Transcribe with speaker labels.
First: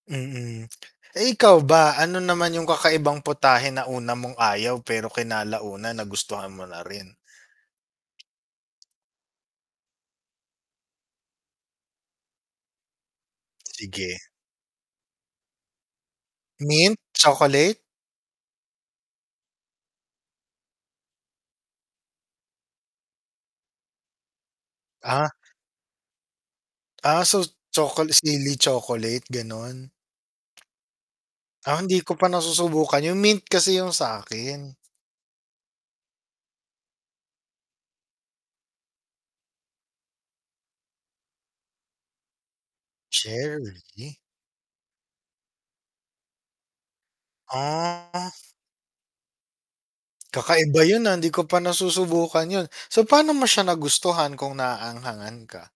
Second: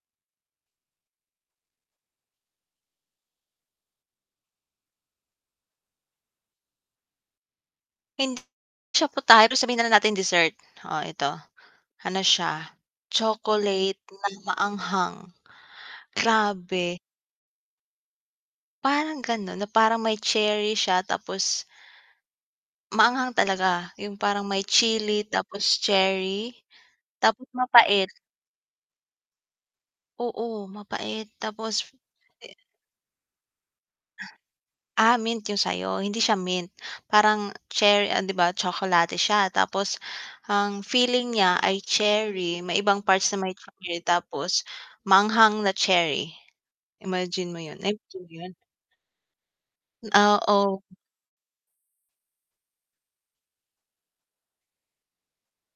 Speaker 1: Mm. Eh, ikaw ba ano naman yung kakaibang putahe na una mong ayaw, pero kinalaunan nagustuhan mo na rin?
Speaker 2: Hindi siya putahe ta's sabihin na lang nating dessert. Oh, ito, ano siya, chocolate
Speaker 1: Sige.
Speaker 2: na maanghang.
Speaker 1: Mint,
Speaker 2: Grabe!
Speaker 1: chocolate?
Speaker 2: Parang ganun na parang may cherry siya tapos maanghang talaga, yung parang may chili,
Speaker 1: Ah.
Speaker 2: tapos cherry,
Speaker 1: Ah, so
Speaker 2: tapos mapait.
Speaker 1: chocol sili chocolate ganon?
Speaker 2: Oo, mapait tapos,
Speaker 1: Ah, hindi ko pa
Speaker 2: eh
Speaker 1: nasusubukan, yung mint kasi yung sa'kin.
Speaker 2: Ah, mint yung sayo, hindi siya mint, parang cherry ah, 'di ba tsokolate siya, tapos ang filling niya ay cherry, may ibang parts na may
Speaker 1: Cherry?
Speaker 2: chocolate tapos maanghang na cherry. Imagine mo yun, na-imagine mo
Speaker 1: Ah.
Speaker 2: yun? Oo.
Speaker 1: Kakaiba yun, ah, hindi ko pa nasusubukan yun. So paano mo siya nagustuhan kung naaanghangan ka?